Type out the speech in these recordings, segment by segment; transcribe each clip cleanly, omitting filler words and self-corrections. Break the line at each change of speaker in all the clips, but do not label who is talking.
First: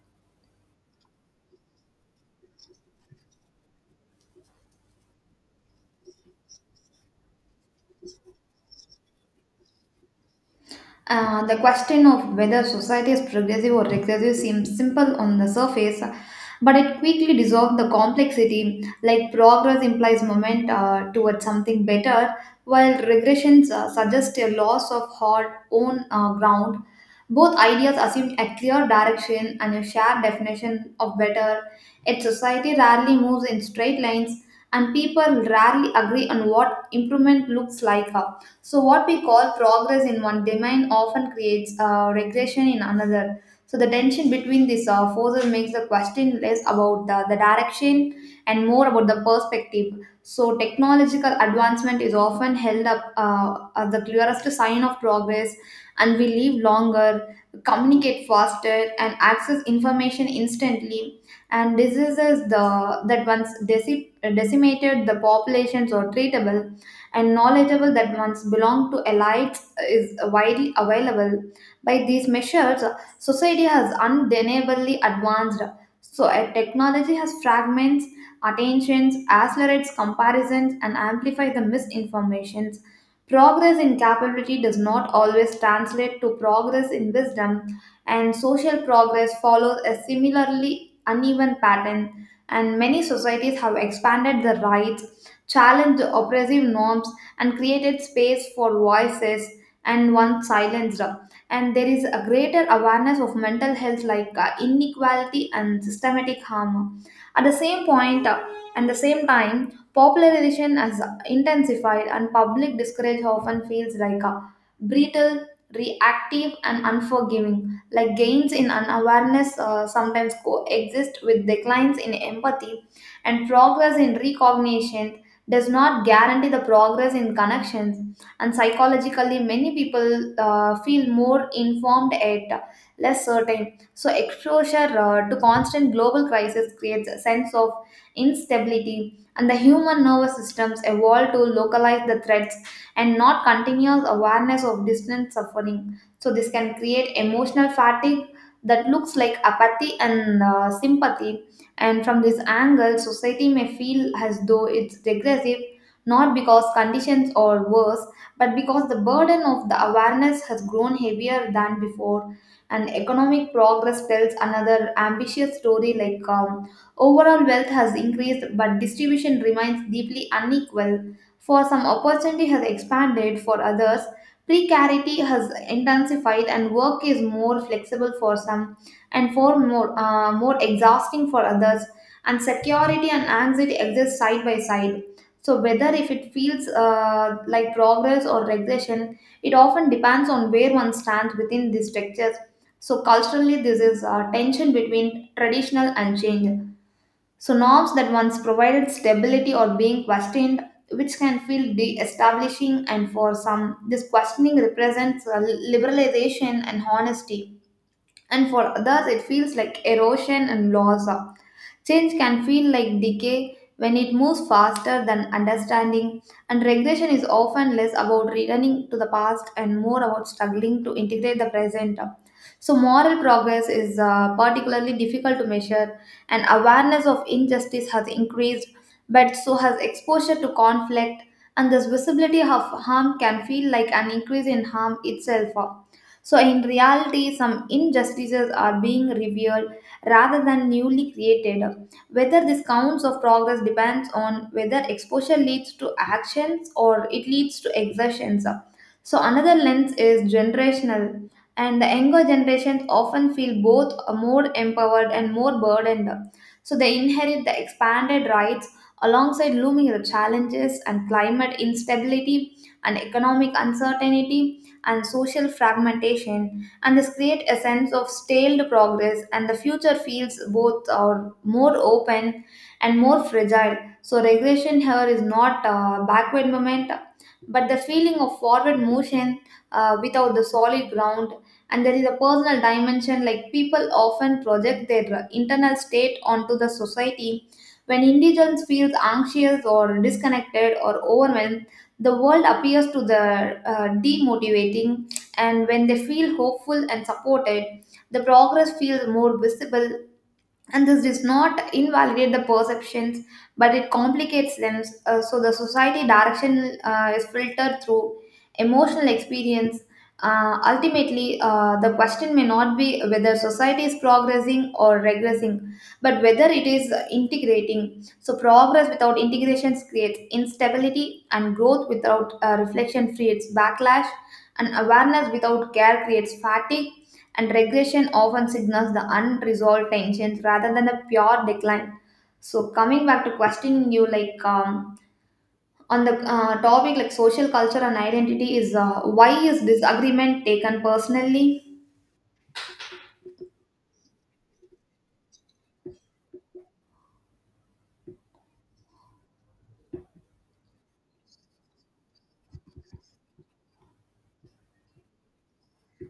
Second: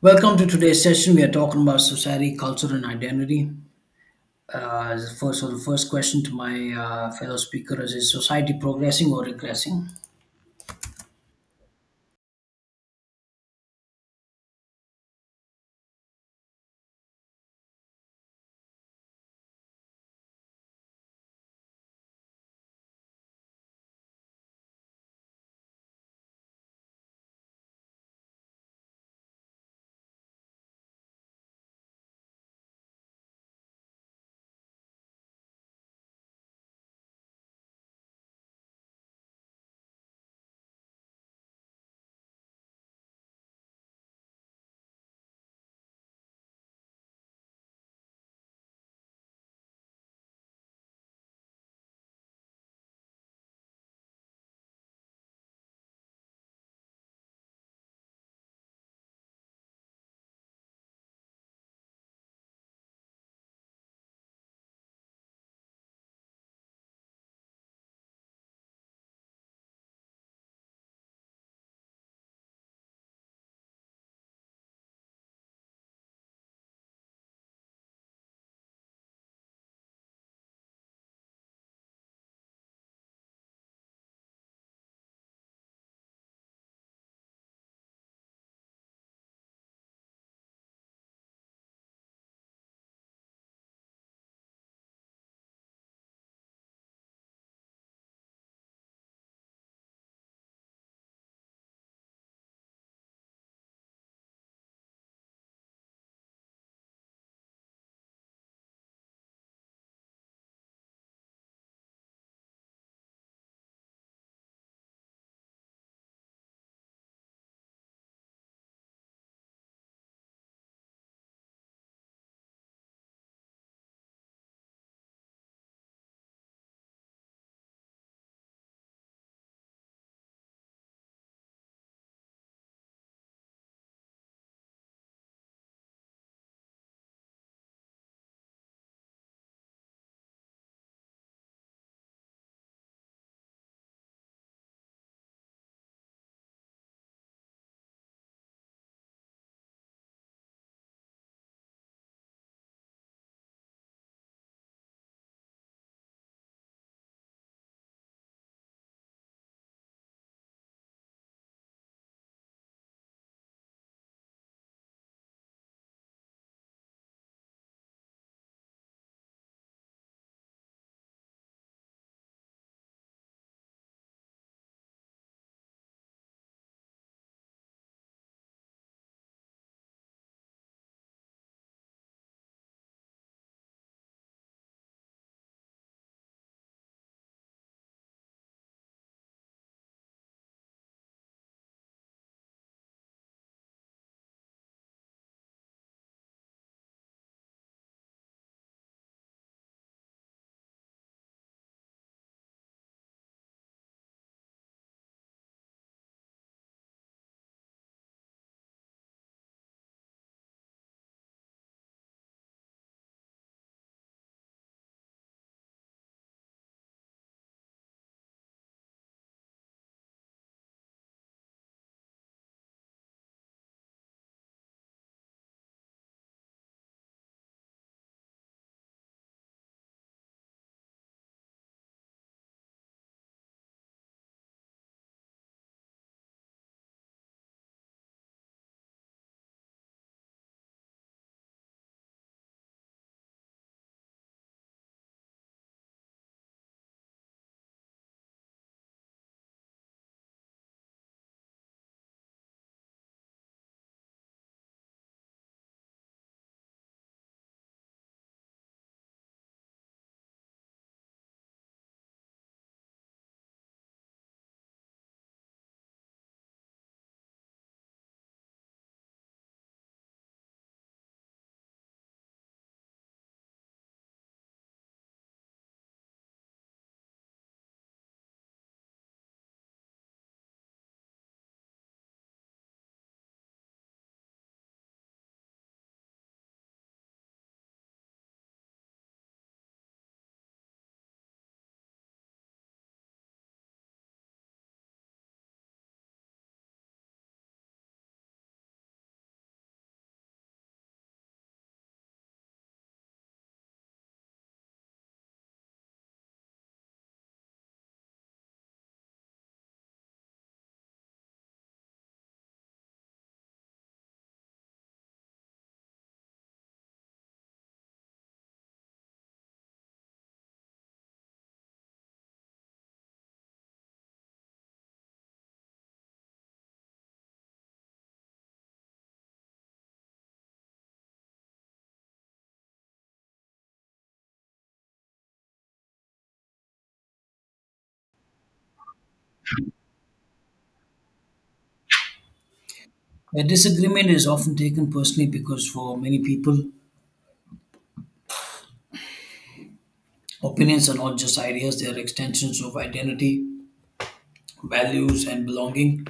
Welcome to today's session. We are talking about society, culture, and identity. So the first question to my fellow speaker is society progressing or regressing?
The question of whether society is progressive or regressive seems simple on the surface, but it quickly dissolves the complexity. Like, progress implies movement towards something better, while regressions suggest a loss of our own ground. Both ideas assume a clear direction and a shared definition of better. Yet society rarely moves in straight lines, and people rarely agree on what improvement looks like. So, what we call progress in one domain often creates regression in another. So, the tension between these forces makes the question less about the direction and more about the perspective. So, technological advancement is often held up as the clearest sign of progress, and we live longer, communicate faster, and access information instantly. And diseases that once decimated the populations are treatable, and knowledgeable that once belonged to elites is widely available. By these measures, society has undeniably advanced. So, a technology has fragments, attentions, accelerates comparisons, and amplifies the misinformations. Progress in capability does not always translate to progress in wisdom, and social progress follows a similarly uneven pattern. And many societies have expanded the rights, challenged oppressive norms, and created space for voices and once silenced. And there is a greater awareness of mental health, like inequality and systematic harm. At the same point, and the same time, popularization has intensified, and public discourage often feels like a brittle, reactive, and unforgiving. Like, gains in unawareness sometimes coexist with declines in empathy, and progress in recognition does not guarantee the progress in connections. And psychologically, many people feel more informed yet less certain. So exposure to constant global crisis creates a sense of instability, and the human nervous systems evolve to localize the threats and not continuous awareness of distant suffering. So this can create emotional fatigue that looks like apathy and sympathy. And from this angle, society may feel as though it's regressive, not because conditions are worse, but because the burden of the awareness has grown heavier than before. And economic progress tells another ambitious story. Like overall wealth has increased, but distribution remains deeply unequal. For some, opportunity has expanded. For others, precarity has intensified, and work is more flexible for some and four more, more exhausting for others. And security and anxiety exist side by side. So whether if it feels like progress or regression, it often depends on where one stands within these structures. So culturally, this is a tension between traditional and change. So norms that once provided stability are being questioned, which can feel de-establishing, and for some, this questioning represents liberalization and honesty, and for others it feels like erosion and loss. Change can feel like decay when it moves faster than understanding, and regression is often less about returning to the past and more about struggling to integrate the present. So, moral progress is particularly difficult to measure, and awareness of injustice has increased, but so has exposure to conflict, and this visibility of harm can feel like an increase in harm itself. So, in reality, some injustices are being revealed rather than newly created. Whether this counts of progress depends on whether exposure leads to actions or it leads to exertions. So, another lens is generational, and the younger generations often feel both more empowered and more burdened. So, they inherit the expanded rights alongside looming challenges, and climate instability, and economic uncertainty, and social fragmentation, and this create a sense of stalled progress. And the future feels both are more open and more fragile. So regression here is not a backward moment, but the feeling of forward motion without the solid ground. And there is a personal dimension, like people often project their internal state onto the society. When individuals feel anxious or disconnected or overwhelmed, the world appears to the demotivating, and when they feel hopeful and supported, the progress feels more visible, and this does not invalidate the perceptions, but it complicates them. So the society direction is filtered through emotional experience. Ultimately, the question may not be whether society is progressing or regressing, but whether it is integrating. So progress without integration creates instability, and growth without reflection creates backlash, and awareness without care creates fatigue, and regression often signals the unresolved tensions rather than the pure decline. So, coming back to questioning you, like on the topic like social culture and identity is, why is disagreement taken personally?
A disagreement is often taken personally because for many people, opinions are not just ideas; they are extensions of identity, values, and belonging.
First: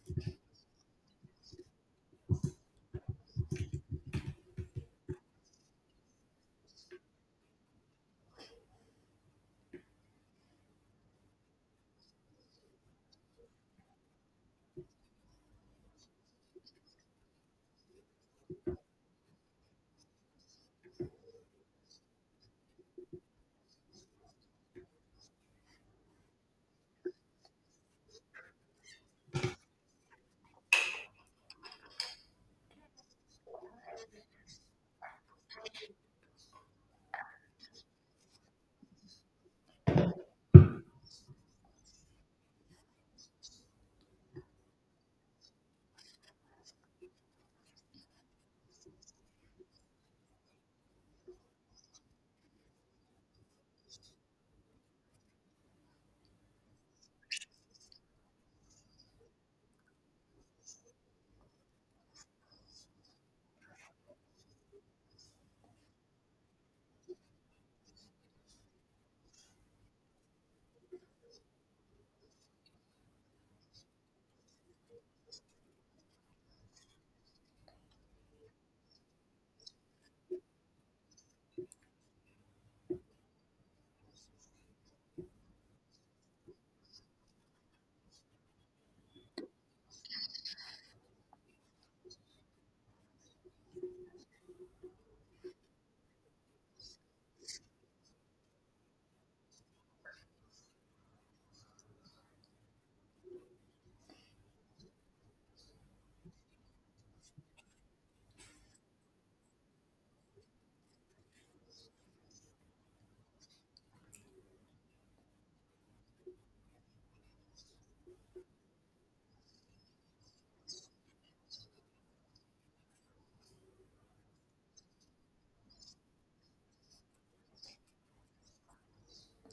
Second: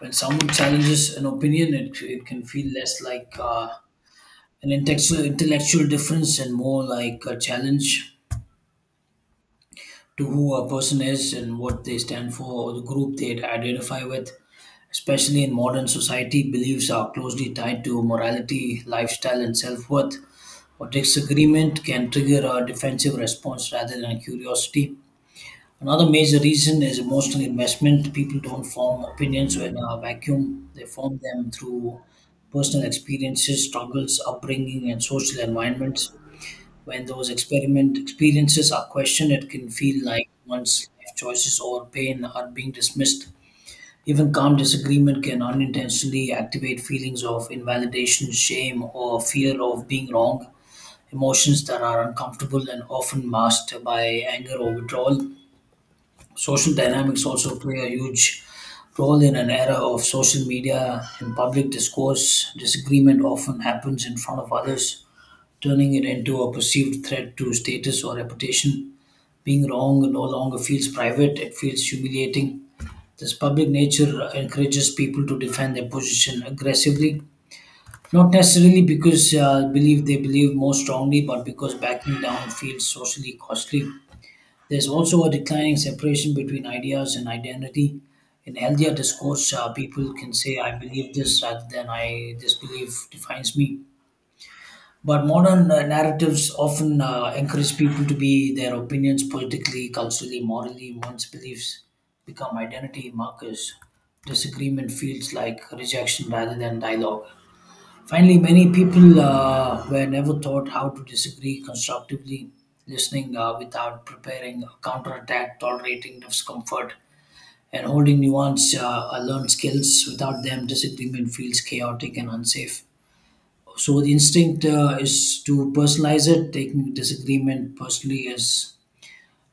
When someone challenges an opinion, it can feel less like an intellectual difference and more like a challenge to who a person is and what they stand for or the group they identify with, especially in modern society, beliefs are closely tied to morality, lifestyle, and self worth. But disagreement can trigger a defensive response rather than curiosity. Another major reason is emotional investment. People don't form opinions in a vacuum, they form them through personal experiences, struggles, upbringing, and social environments. When those experiment experiences are questioned, it can feel like one's life choices or pain are being dismissed. Even calm disagreement can unintentionally activate feelings of invalidation, shame, or fear of being wrong, emotions that are uncomfortable and often masked by anger or withdrawal. Social dynamics also play a huge role in an era of social media and public discourse. Disagreement often happens in front of others turning it into a perceived threat to status or reputation. Being wrong no longer feels private, it feels humiliating. This public nature encourages people to defend their position aggressively, not necessarily because believe they believe more strongly, but because backing down feels socially costly. There's also a declining separation between ideas and identity. In healthier discourse, people can say, "I believe this," rather than "I this belief defines me." But modern narratives often encourage people to be their opinions politically, culturally, morally. One's beliefs become identity markers. Disagreement feels like rejection rather than dialogue. Finally, many people were never taught how to disagree constructively, listening without preparing a counterattack, tolerating discomfort, and holding nuance are learned skills. Without them, disagreement feels chaotic and unsafe. So the instinct is to personalize it, taking disagreement personally is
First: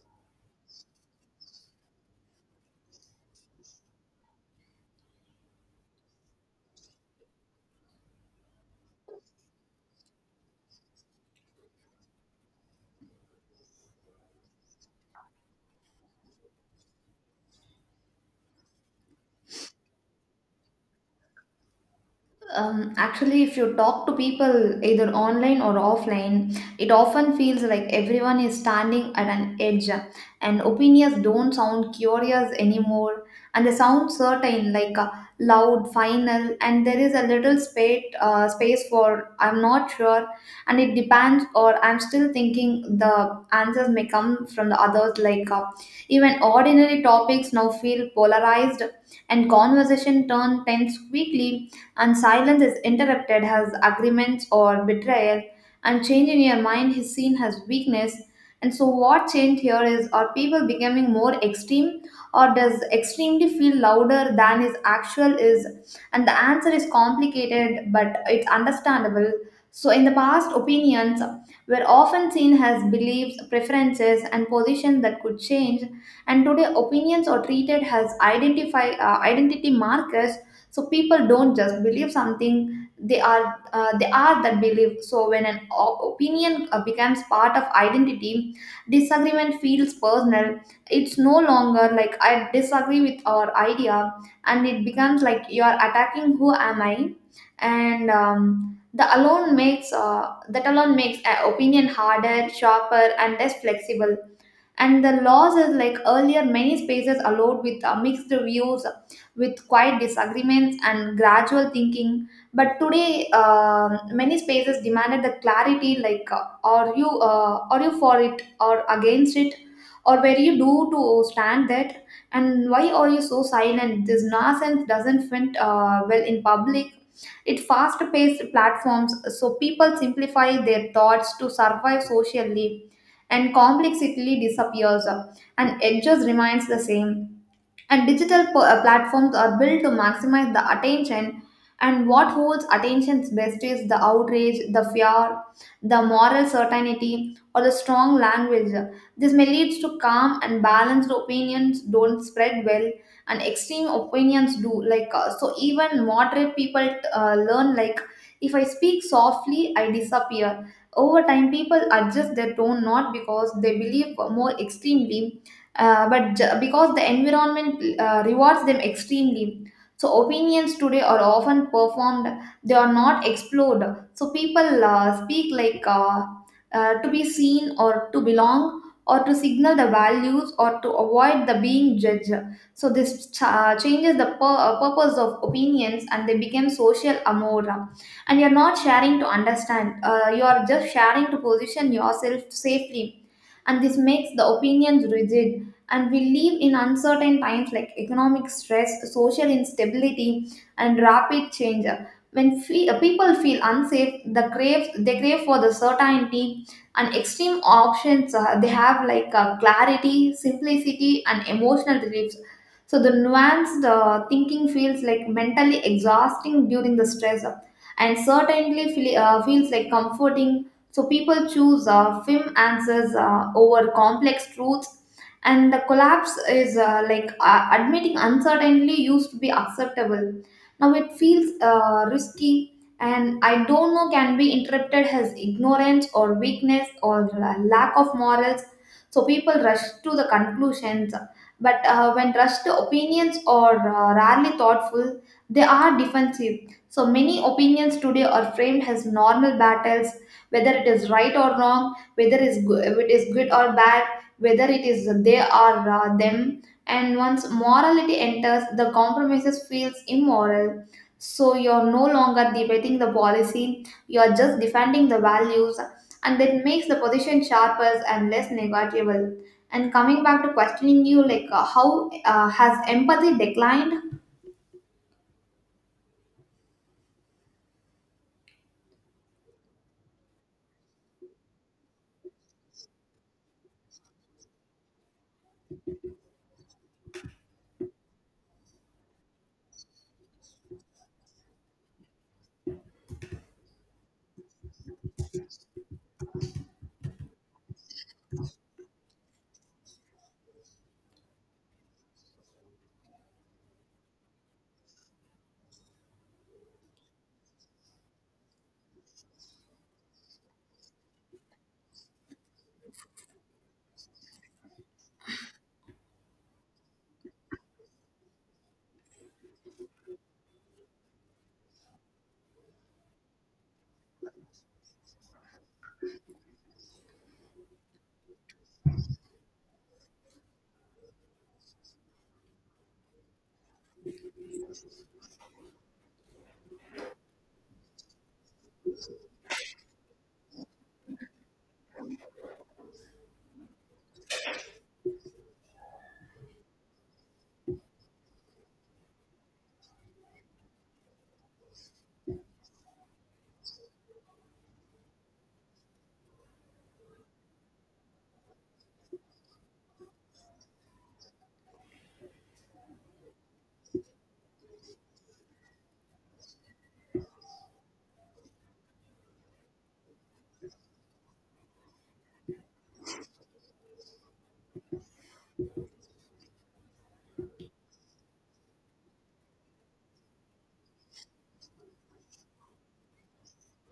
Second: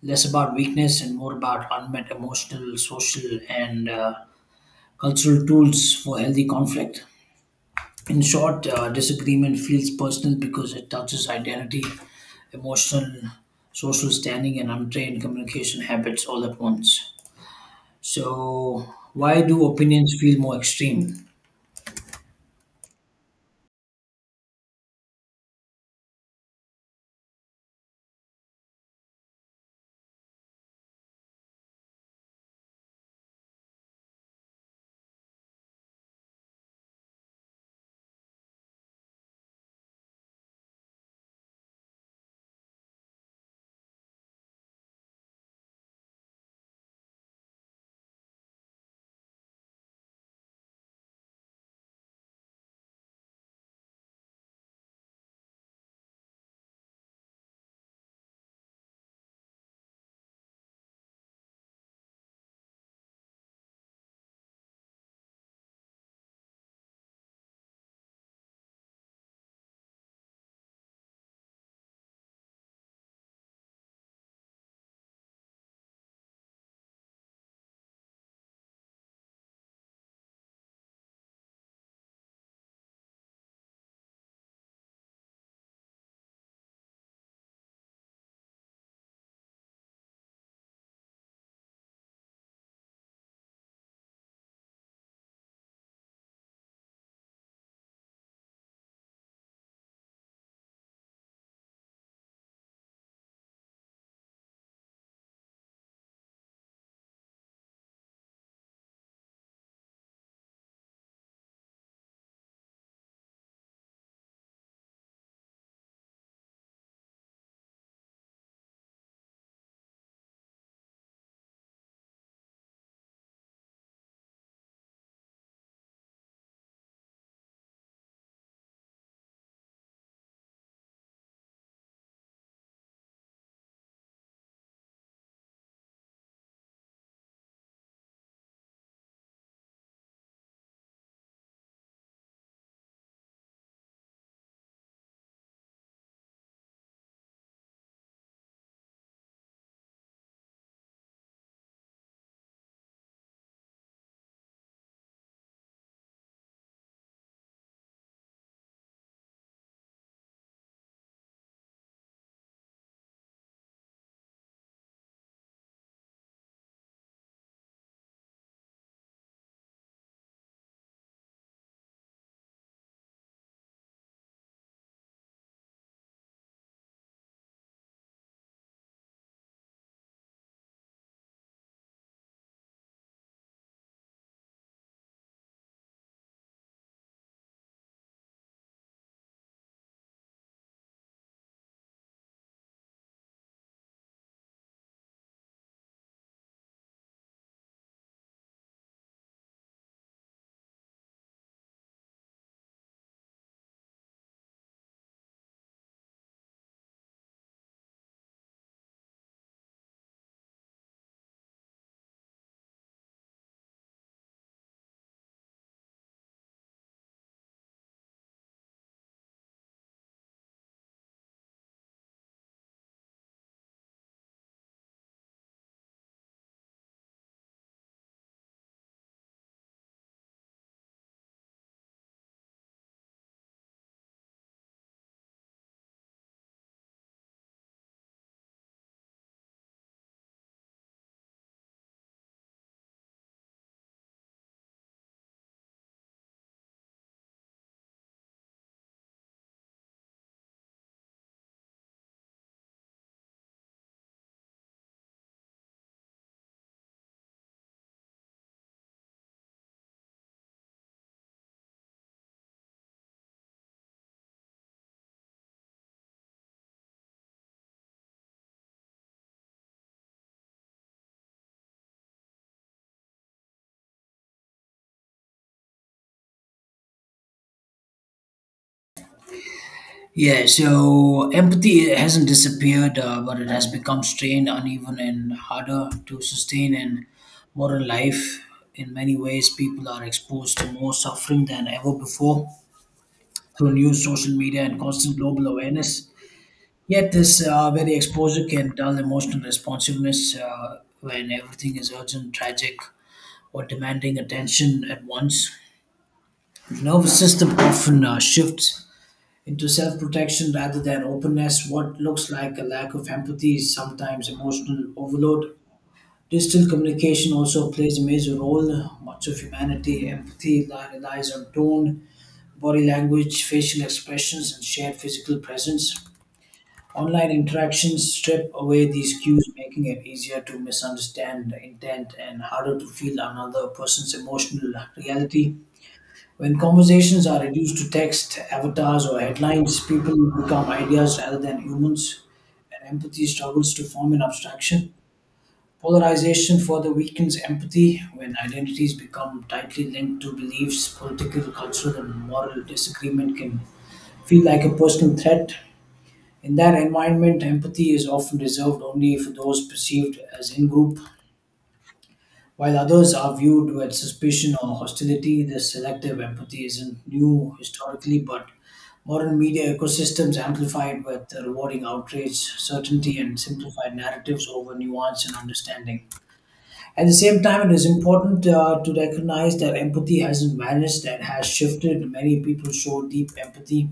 less about weakness and more about unmet emotional, social, and cultural tools for healthy conflict. In short, disagreement feels personal because it touches identity, emotional, social standing, and untrained communication habits all at once. So, why do opinions feel more extreme?
Actually, if you talk to people either online or offline, it often feels like everyone is standing at an edge, and opinions don't sound curious anymore, and they sound certain, like loud, final, and there is a little space, space for I'm not sure, and it depends, or I'm still thinking. The answers may come from the others, like, even ordinary topics now feel polarized, and conversation turn tense quickly, and silence is interrupted as agreements or betrayal, and change in your mind is seen as weakness. And so, what change here is, are people becoming more extreme, or does extremely feel louder than is actual is? And the answer is complicated, but it's understandable. So, in the past, opinions were often seen as beliefs, preferences, and positions that could change. And today, opinions are treated as identify identity markers. So people don't just believe something, they are that belief. So when an opinion becomes part of identity, disagreement feels personal. It's no longer like, I disagree with our idea, and it becomes like, you are attacking who am I. And the alone makes that alone makes opinion harder, sharper, and less flexible. And the laws is, like, earlier many spaces allowed with mixed views, with quiet disagreements and gradual thinking. But today, many spaces demanded the clarity, like, are you for it or against it, or where you do to stand that, and why are you so silent? This nonsense doesn't fit well in public. It fast-paced platforms, so people simplify their thoughts to survive socially, and complexity disappears, and edges remains the same. And digital platforms are built to maximize the attention. And what holds attention's best is the outrage, the fear, the moral certainty, or the strong language. This may lead to calm and balanced opinions don't spread well, and extreme opinions do. Like, so, even moderate people learn, like, if I speak softly, I disappear. Over time, people adjust their tone not because they believe more extremely, but because the environment rewards them extremely. So opinions today are often performed, they are not explored. So people speak like to be seen, or to belong, or to signal the values, or to avoid the being judged. So this changes the purpose of opinions, and they become social amora. And you're not sharing to understand, you are just sharing to position yourself safely. And this makes the opinions rigid. And we live in uncertain times, like economic stress, social instability, and rapid change. When people feel unsafe, they crave for the certainty. And extreme options, they have, like, clarity, simplicity, and emotional reliefs. So the nuanced thinking feels like mentally exhausting during the stress, and certainly feels like comforting. So people choose firm answers over complex truths. And the collapse is, like, admitting uncertainty used to be acceptable. Now it feels risky, and I don't know can be interpreted as ignorance or weakness or lack of morals. So people rush to the conclusions, but when rushed to opinions or rarely thoughtful, they are defensive. So many opinions today are framed as normal battles, whether it is right or wrong, whether it is good or bad, whether it is they or them. And once morality enters, the compromises feels immoral. So you're no longer debating the policy, you're just defending the values, and that makes the position sharper and less negotiable. And coming back to questioning you, like, how has empathy declined?
Yeah, so empathy hasn't disappeared, but it has become strained, uneven, and harder to sustain in modern life. In many ways, people are exposed to more suffering than ever before through news, social media, and constant global awareness. Yet, this very exposure can dull emotional responsiveness when everything is urgent, tragic, or demanding attention at once. The nervous system often shifts into self protection rather than openness. What looks like a lack of empathy is sometimes emotional overload. Digital communication also plays a major role. Much of humanity empathy relies on tone, body language, facial expressions, and shared physical presence. Online interactions strip away these cues, making it easier to misunderstand intent and harder to feel another person's emotional reality. When conversations are reduced to text, avatars, or headlines, people become ideas rather than humans, and empathy struggles to form an abstraction. Polarization further weakens empathy when identities become tightly linked to beliefs, political, cultural, and moral disagreement can feel like a personal threat. In that environment, empathy is often reserved only for those perceived as in group while others are viewed with suspicion or hostility, this selective empathy isn't new historically, but modern media ecosystems amplified with the rewarding outrage, certainty, and simplified narratives over nuance and understanding. At the same time, it is important to recognize that empathy hasn't vanished, that has shifted. Many people show deep empathy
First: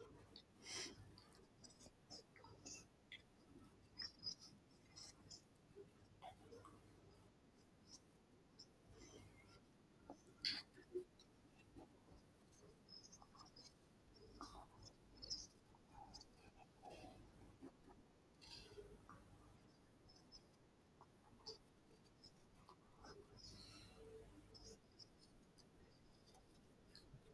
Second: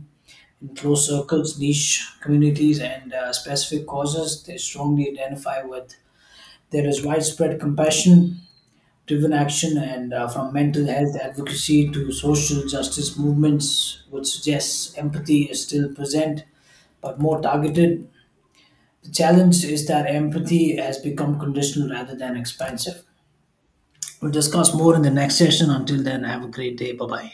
in close circles, niche communities, and specific causes they strongly identify with. There is widespread compassion driven action and from mental health advocacy to social justice movements, which suggests empathy is still present but more targeted. The challenge is that empathy has become conditional rather than expansive. We'll discuss more in the next session. Until then, have a great day. Bye bye.